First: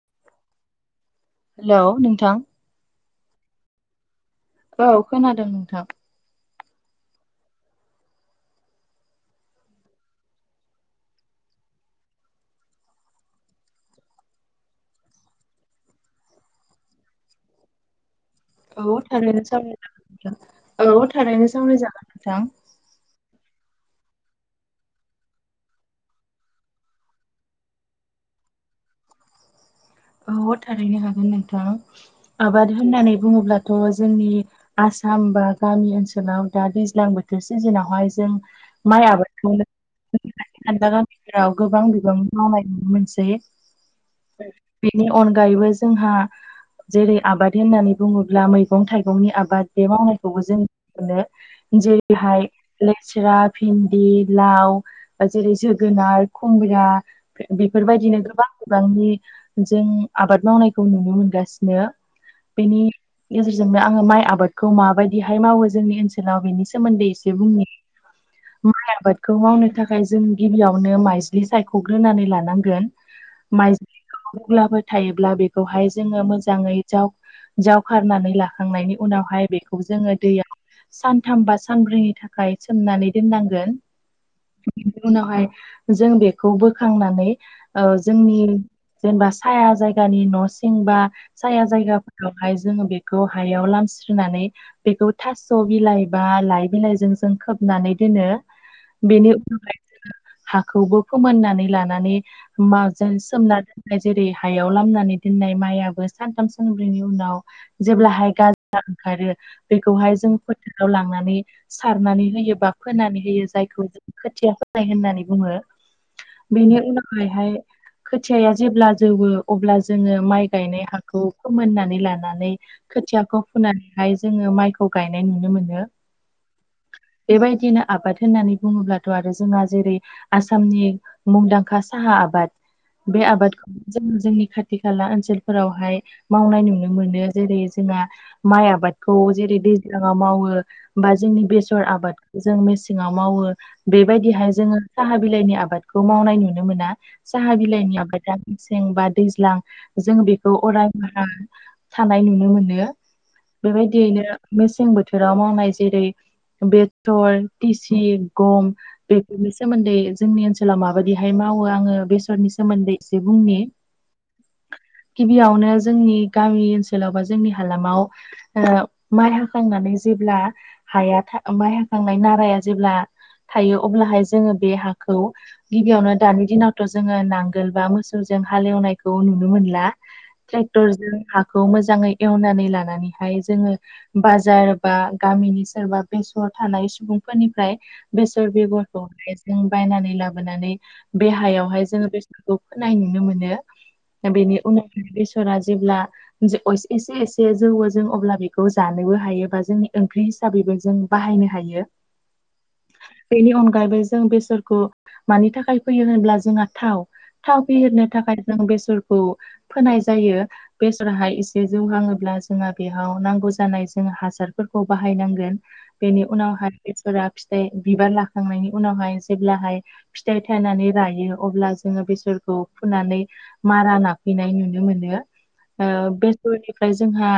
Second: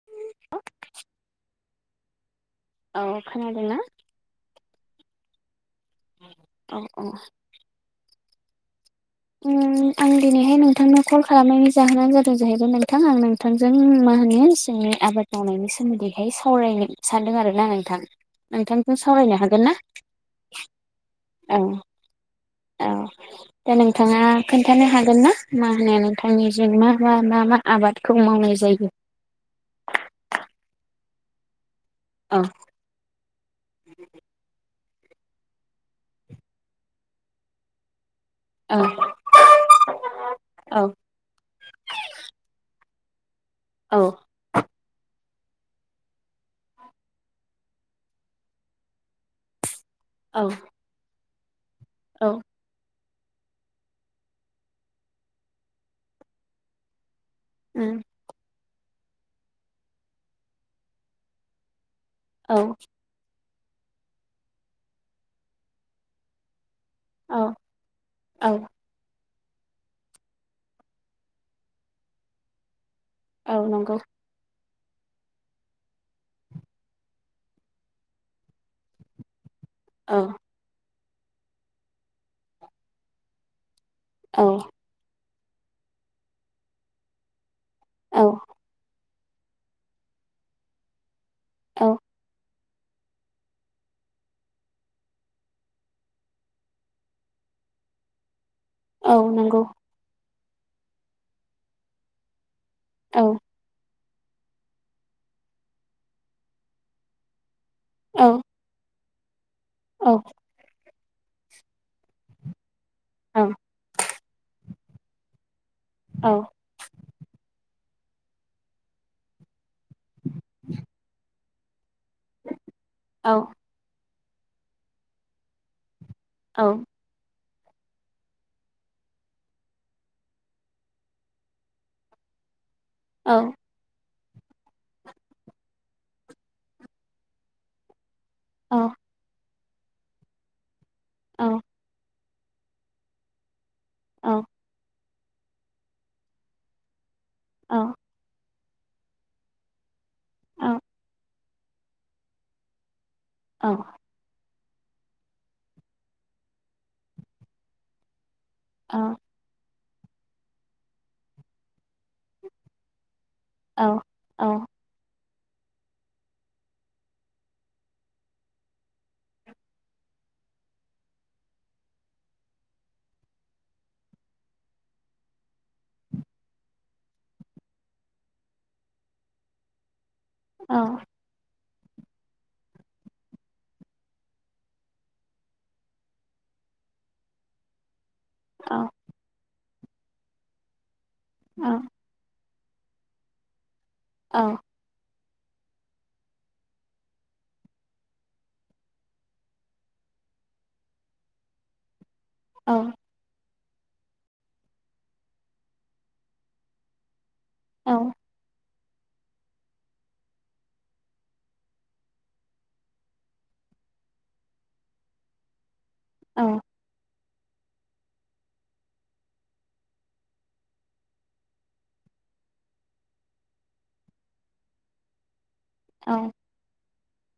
[inaudible] Hello नोंथां। औ खोनादों ना? औ खोनादों नोंथां। औ औ। ओम आं दिनैहाय नोंथांनो कल खालामनायनि जाहोनानो जादों जाहैबाय नोंथां आं नों थांजों मा होनो जोंनि आबाद मावनायनि सोमोन्दैहाय सावरायनो सानदों आरोना नोंथां। [inaudible] औ सावरायनो थारैनो हागोन ना सावराय जागोन नोंथां। औ थारैनो औ सावरायनाय जागोन नोंथां औ दा नोंथाङा खोन्थानो हागोन ना मा होनो नोंथांनि जेंना बा मा मा आबादखौ मावनाय जायो। औ थारैनो हागोन नोंथां औ आबाद होननानै बुङोब्लाथ' जोंनि आसाम बा गामि ओनसोलाव दा दैज्लां बोथोर सिजोनावहाय जों औ माइ औ आबादागोन गेराव गोबां बिबां मावनाय नुनो मोनसै औ बेनि अनगायैबो जोंहा जेरै आबाद होननानै बुङोब्ला मैगं थाइगंनि आबाद बे मावनाय औ खौ जों मोनो औ जेरैहाय लेस्रा, भिन्दि, लाव जेरै जोगोनार, खुमब्रा उम बेफोरबायदिनो गोबां बिबांनि जों आबाद मावनायखौ नुनो मोनगासिनो। औ बिनि गेजेरजोंनो आङो माइ आबादखौ माबायदिहाय मावो जोंनि ओनसोलाव बेनि सोमोन्दै औ बुंनो। औ माइ आबाद खौ मावनो थाखाय जों गिबियावनो माइज्लि सायख'ग्रोनानै लानांगोन। औ माइज्लि नंगौ अब्लाबो थायोब्ला बेखौहाय जोङो मोजाङै जाव जावखारारनानै लाखांनायनि उनावहाय बेखौ खौ जोङो औ दैयाव सानथाम बा सानब्रैनि थाखाय सोमनानै दोननांगोन। औ बिनि उनावहाय जों बेखौ बोखांनानै औ जोंनि जेनेबा साया जायगानि न' सिं बा साया औ जायगाफोरावहाय जोङो बेखौ हायाव लामस्रिनानै बेखौ थास' बिलाइ बा लाइ बिलाइजों जों खोबनानै दोनो औ बेनि नंगौ उनावहाय जोो हाखौबो फोमोननानै लानानै माजों औ सोमनानै जेरै हायाव लामनानै दोननाय माइआो सानथाम सानब्रैनि उनाव जेब्लाहाय औ गाज्रि ओंखारो औ बेखौहाय जों फोथाराव लांनानै सारनानै होयोबा फोनानै औ होयो जायखौ जों खोथिया फोनाय होननानै बुङो। औ बेनि उनावहहाय फुथियाया जेब्ला जौवो अब्ला जोङो माइ गायनाय हाखौ फोमोननानै लानानै नानै खोथियाखौ औ फुनानैहाय जोङो माइखौ गायनाय नुनो मोनो। औ बेबायदिनो आबाद होननानै बुङोब्लाथ' आरो जोंहा जेरै आसामनि मुंदांखा साहा आबाद बे औ आबादखौ जों जोंनि खाथि खाला ओनसोलफोरावहाय मावनाय नुनो मोनो। जेरै जोंहा माइ औ आबादखौ जेरै दैज्लांआव मावो बा औ जोंनि बेसर आबाद जों मेसेङाव मावो औ बेबायदिहाय जोङो साहा बिलाइनि आबादखौ मावनाय नुनो मोना साहा बिलाइनि म दा मेसें बा दैज्लां जों बेखौ औ अराय बारा थानाय नुनो मोनो औ बेबायदियैनो मेसें बोथोराव मावनाय जेरै बेदर तिसि गम बे बेनि सोमोन्दै जोंनि ओनसोलाव माबायदिहाय मावो आङो बेसरनि सोमोन्दै एसे बुंनि औ औ गिबियावनो जोंनि गामि ओनसोलाव बा जोंनि हालामाव ओ‌माइ हाखांनानै जेब्ला हाया माइ हाखांनाय नाराया जेब्ला थायो अब्लाहाय जोङो बे हाखौ गिबियावनो दानि दिनावथ' जोङो नांग नांगोलबा मोसौजों हालेवनायखौ नुनो मोनला औ टेक्टरजों हा खौ मोजाङै एवनानै लानानैहाय जोङो बाजार बा गामिनि सोरबा बेसर थानाय सुबुंफोरनिफ्राय बेसर बेगरखौहाय जों बायनानै लाबोनानै बेहायावहाय जोङो बे फोनाय नुनो मोनो बेनि उनाव बेसरा जेब्ला एसे एसे जौ हो जों अब्ला बेखौ जानोबो हायोबा जोंनि ओंख्रिब हिसाब बेबो जों बाहायनो हायो। औ। बेनि अनगायैबो जों बेसरखौ मानि थाखाय फैयो होनब्ला जोंहा थाव थाव फहेरनो थाखाय जों बेसरखौ फोनाय जायो। बेसराहाय एसे जौगाङोब्ला जोंहा बेयाव नांगौ जानाय जों हासारफोरखौ बाहायनांगोन बेनि उनावहाय बेसरा फिथाइ बिबार लाखांनायनि उनावहाय जेब्लाहाय फिथाइ थाइनानै रायो अब्ला जों बेसोरखौ फुनानै मारा नाफैनाय नुनो मोनो। औ सनिफ्राय जोंहा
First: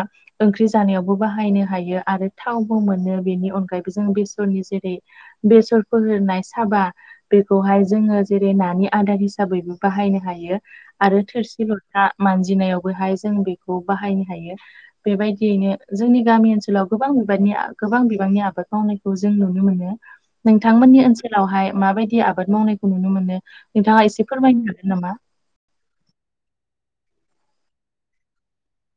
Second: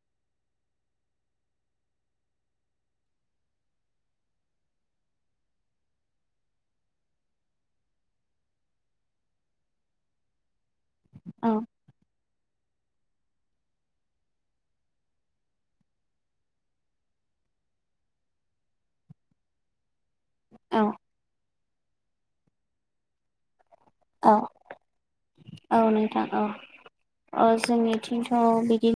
ओंख्रि जानायावबो बाहायनो हायो आरो थावबो मोनो बेनि अनगायैबो जों बेसरनि जेरै बेसर फो होनाय साबा बेखौहाय जोङो जेरै नानि आदार हिसाबै हिसाबैबो बाहायनो हायो। आरो थोरसि लथा मानजिनायावबोहाय जों बेखौ बाहायनो हायो बेबायदियैनो जोंनि गामि ओनसोलाव गोबां बिबारनि गोबां बिबांनि आबाद मावनायखौ जों नुनो मोनो। नोंथांमोननि ओनसोलावहाय माबायदि आबाद मावनायखौ नुनो मोनो नोंथाङा? एसे फोरमायनो हागोन नामा? औ नोंथां औ ओ‌जोंनिथिंथ' बिदि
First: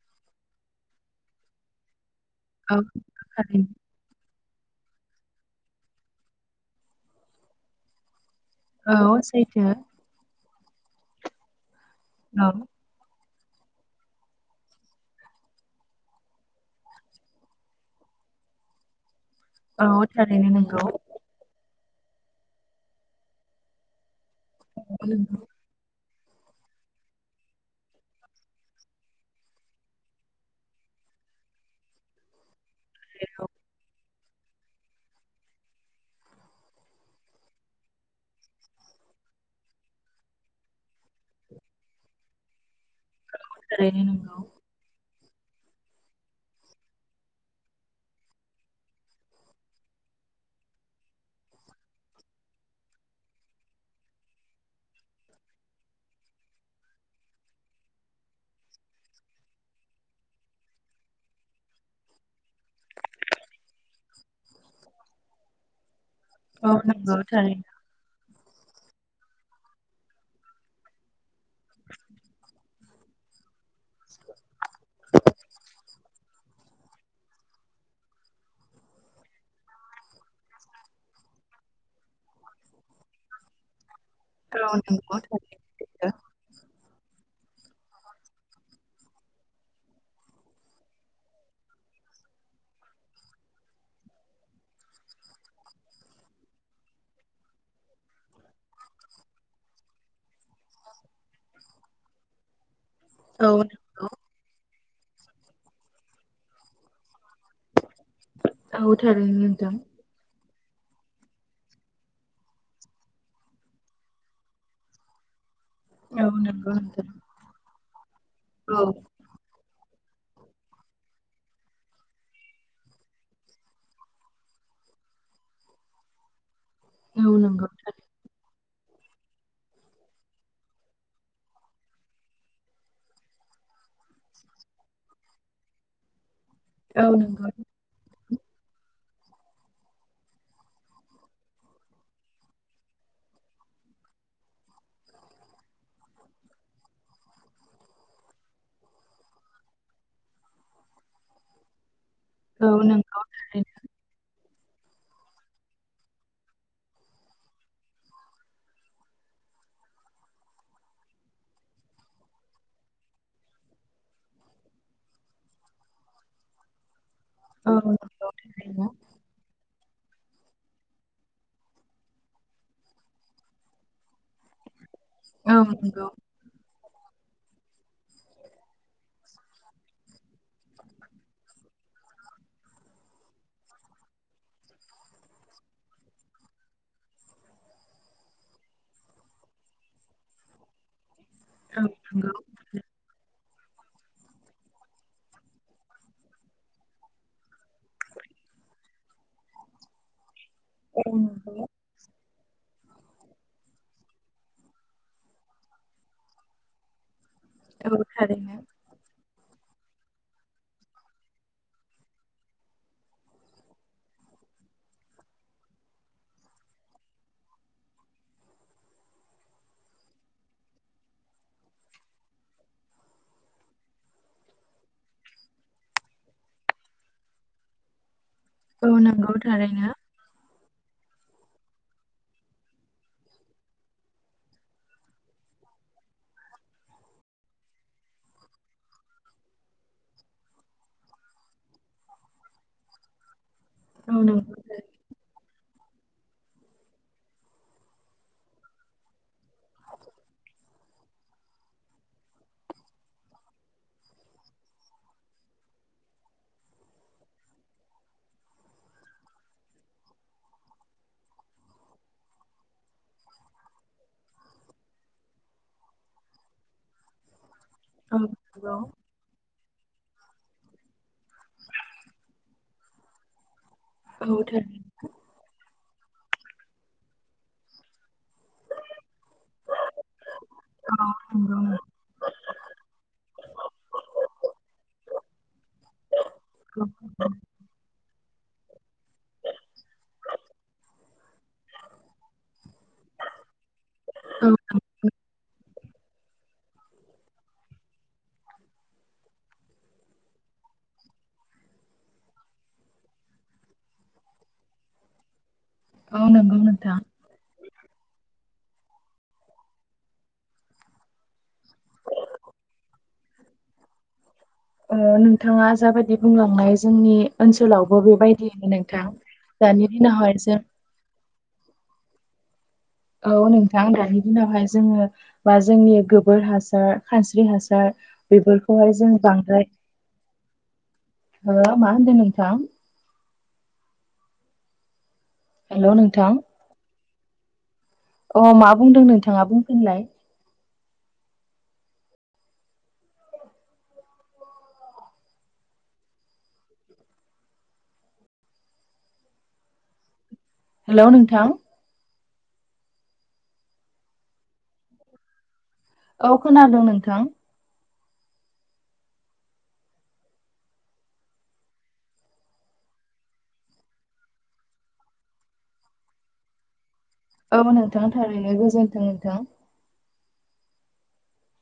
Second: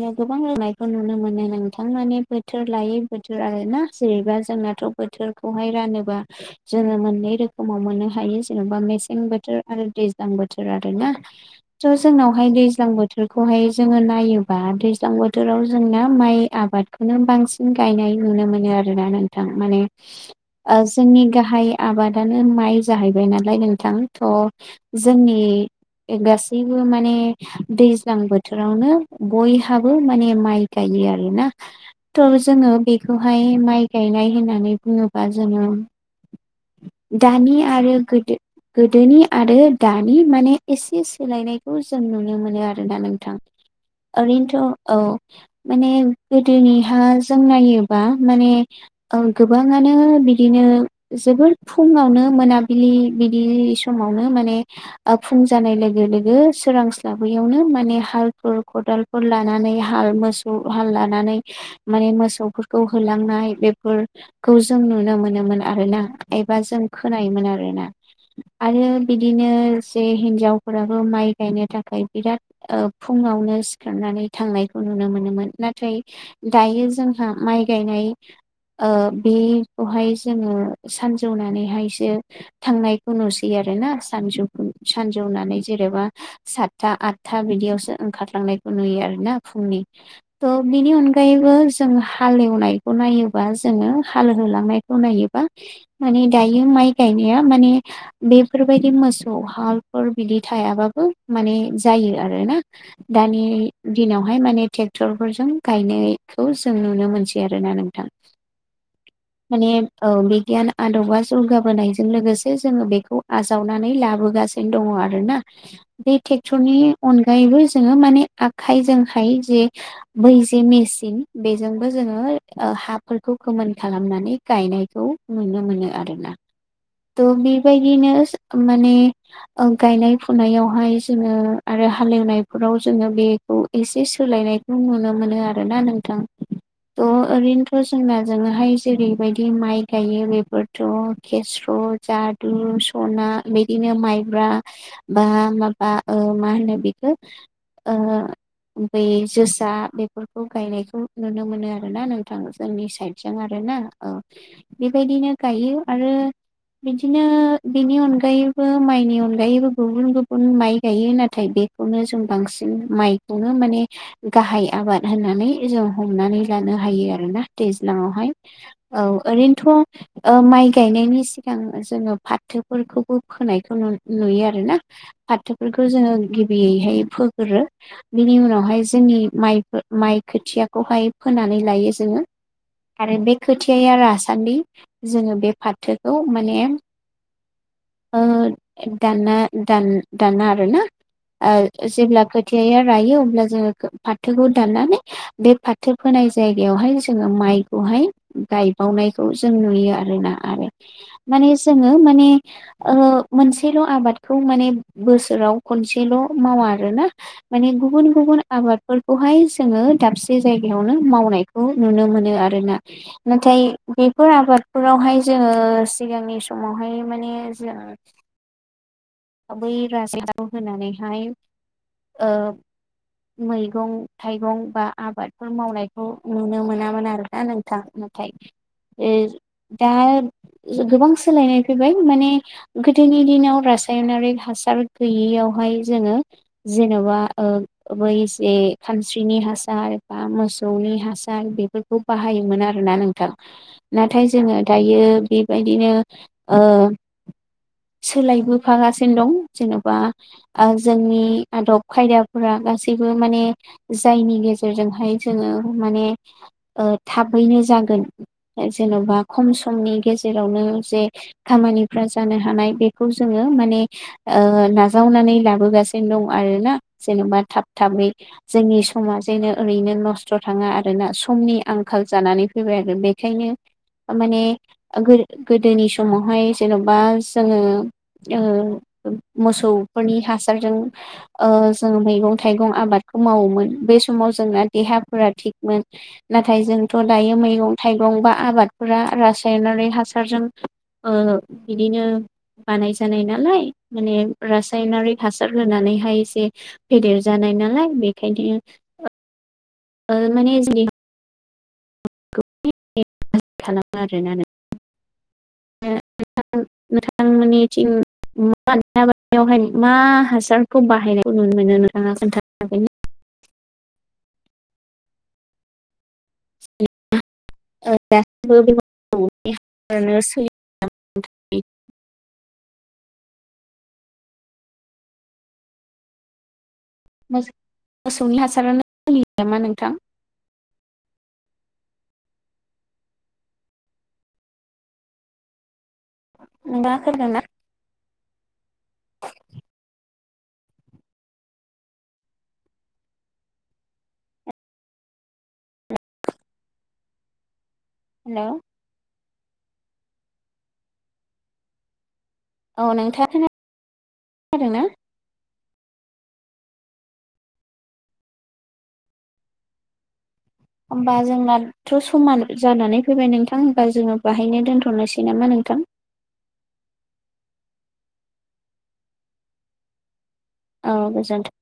याव गोबां रोंनायखौ नुनो मोनो नोंथां मानिे बोथोर औ लायै बोथोर आरो थारैनो। ना जेनैबा जोंनाथ' बोथोरखौहाय रानोबा जोङो मोननै रोखोमाव मोननो हायो। जेन'बा औ मेसें बोथोर सैथो आरो दैज्लां बोथोर आर ना थ' औ जोंनावहाय दैज्लां बोथोरखौहाय जोङो नायो बा दैज्लां बोथोराव जोंना माइ आबादखौनो बांसिन गायनाय नुनो मोनो आरोना नों माने औ थारैनो नंगौ। जोंनि गाहाय आबादानो माइ जाहैबाय नालाय नोंथां थ' नंगौ। जोंनि गासैबो माने दैज्लां बोथोरावनो बयहाबो माने माइ गायो आरोना थ' जोङो औ बेखौहाय माइ गायनाय होननानै बुङोबा जोङो दानि आरो गोदो गोदोनि आरो दानि माने एसे सोलायनायखौ जों नुनो मोनो आरोना नों नोंथां थारैनो नंगौ ओरैनोथ' औ माने गोदोनिहा जों नायोबा माने- औ गोबाङानो बिदिनो जोबोर फुङावनो मोनाबिलि बिलि समावनो माने ओ फुं जानाय लोगो लोगो सोरांस्लाबैयावनो माने हालफोर खदाल फोर लानानै हाल मोसौ हाल लानानै माने मोसौफोरखौ होलांनाय बेफोरखौ जों नुनो मोनोमोन आरो ना। एबा औ जों नंगौ खोनायोमोन आरो थारैनो। ना। आरो बिदिनो जे हिनजावफोराबो माइ गायनो थाखाय बिराद ओ फुङावनो सिखारनानै थांनायखौ नुनो मोनोमोन। नाथाय दायो जोंहा माइ गायनाय ओ बेखौहाय जोङो सानजौनानैहायसो थांनाय नुसै आरो ना। सानजौ सानजौनानै जेनेबा सातथा आथथा बिदियावसो ओंखारलांनायखौ नुयो आरोना फुंनि। थ' बिनि अनगायैबो जों हाल एवनायखौ नायोबा जोङो हाल होलांनायखौ नायोबा माने दायो माइ गायनाया माने बेफोरबायदि मोसौ हालफोर बिदि थायाबाबो माने जायो आरो ना। दानि औ दिनावहाय माने ट्रेक्टरफोरजों गायनायखौ जों नुनो मोनसै आरोना नों थां औ थारैनो माने नोंथां। औ बे गियान आदबा जौगाबोनायजों लोगोसे जोङो बेखौ आजावनानै लाबोगासिनो दङ आरो ना। बे औ नंगौ टेक्टरनि नोंथां अनगायैबो जोङो माने औ आखायजोंहाय जे बै जे मेचिन बेजोंबो जोङो ओ हाफोरखौ गोमोन खालामनानै गायनायखौ नुनो मोनो आरो ना। औ थ' नंगौ थारैनो। बेबायदिनो माने ओ गायनाय फुनायावहाय जोङो आरो हालेवनायफोराव जोङो। बे खौ एसे सोलायनायखौ नुनो मोनो आरोना नोंथां। थ' औ नंगौ ओरैनोथ' जोंना जोङोहाय जेरैबायदि मायख गायो बेफोरथ' खेस्र', जादु, सना बिदिनो माइब्रा बा माबा ओ मा होनो बेखो? ओ बै जोसा बेफोरखौ गायनायखौ नुनो मोनो आरो ना नो थां औ जोंनि नंगौ सायदजों आरो थारैनो ना औ बेबायदिनो गायो। आरो बिदिनो बिनि अनगायैबो मायनि अनगायैबो गुबुन गुबुन माइ गायो। नाथाय बे खौनो जों बांसिन माइखौनो माने गाहाय आबाद होननानै जों हमनानै लानो हायो आरो ना। दैज्लांआवहाय औ ओरै नोथ' ओ माइ गायनायनि सिगां जोङो फाथोफोरखौबो फोनायखौ नु-नुयो आरो ना। औ फाथोफोरखौ नंगौ थारैनो औ नंगौ जोङो गिबियैहाय फोग्रो बिनि उनावहाय जोंनि मायफो माइ खोथियाखौहाय फोनानै लायो जोङो। आरो बे खोथायया रासान्दि जोङो बे फाथोखौ माने ओ दाना दान दाना आरो ना। आ औ जेब्ला नंगौ खोथियाया रायो अब्ला जोङो फाथोखौ दाननानै बे फाथो फोनाय जायगायावहाय जोङो माइखौहाय गायबावनाय खौ जों नुयो आरो ना। आरो औ माने नंगौ जोङो माने ओ मोनसेल' आबादखौ माने बोसोराव खनसेल' मावा आरो ना। माने औ गुबुन गुबुन थारैनो आबाद फोरखौहाय जोङो दाबसे जायगायावनो मावनायखौ नुनो मोनो आरो ना। नाथाय बेफोर आबादफोरावहाय जोङो सिगांनि समावहाय माने जों बै राजाव होनानैहाय ओ मैगं थाइगं बा आबादफोर मावनायखौ नुनो मोना मोन आरो। दा नोंथां नाथाय औ ओ नंगौ थारैनो दा जो गोबां सोलायनाय फैबाय माने गोदोनि दिनाव गास रासायनारि हासार गैयियावहाय जोङो जेन'बा ओ बै जे खानस्रिनि हासार बा मोसौनि हासार बेफोर बेखौ बाहायोमोन आरोना नोंथां। औ नंगौ औ नंगौ नाथाय जोङो औ दायो बेबायदिनो ओ सोलायबो फागासिनो दं जेन'बा आ जोंनि आदब खायदाफोरा गासैबो माने जायनि गेजेरजोंहाय जोङो माने थाबैनो जागोन। ओ जेन'बा खम समनि गेजेरावनो जे खामानिफ्रा जानो हानाय बेखौ जोङो माने ओ नाजावनानै लाबोगासिनो दं आरोना जेन'बा थाब थाबै थारैनो जोंनि समाज जेङो ओरैनो नस्थ' थाङा आरोना समनि आंखाल जानानै फैबाय आरो बेखायनो औ माने गोदोनि समावहाय जेन'बा जोङो ओ मोसौफोरनि हासारजों नंगौ ओ जोङो मैगं थाइगं आबादखौ मावोमोन बे समाव जोंना देहाफोरा थिगमोन नाथाय जोंथ' नंगौ दायो मैगं थाइगं बा आबादफोरा रासायनारि हासारजों ओ बिदिनो बानाय जानाय नालाय माने औ रासायनारि हासार होनानैहाय एसे फेदेर जानाय नालाय बेखायनो‌ ओ माने जेरै खालामो आरोना नोंथां। औ नंगौ [unintelligible] नोंथां मोनिथिं [unintelligible] बेवहाय मा हासारखौ बाहायनायखौ नुनो मोनो नोंथाङा खोन्थानो हागोनना। ओ नोंथाङा जाबायदि बुंलांनाय जोंनि ओनसोलावबो दासिमबो बे बेबायदियैनो नोंथां दानि हासारानो दिनावहाय सोलियो जों औ नोंथां दानि दिनावहाय जोङो बा जोंनि गोबोर हासार खानस्रि हासार मोसौनि हासारानो बेफोरखौहाय जों सोलियो नामा बांद्राय नोंथां हो मा होनदों नोंथां। हेल' नोंथां। नोंथां खोनादोंना? अ मा बुंदों नोंथाङा बुंफिनलाय। हेल'। हेल' नोंथां। औ नोंथाङा खोनादोंना। औ खोनादों नोंथां। होमबा जोंना थ' समा जानानै फैबाय नोंथां होमबा जोङो बाहायनो दोनथ'नोसै नामा नोंथां। औ नोंथां थारैनो गोजोन्थों नोंथां। औ गोजोन्थों।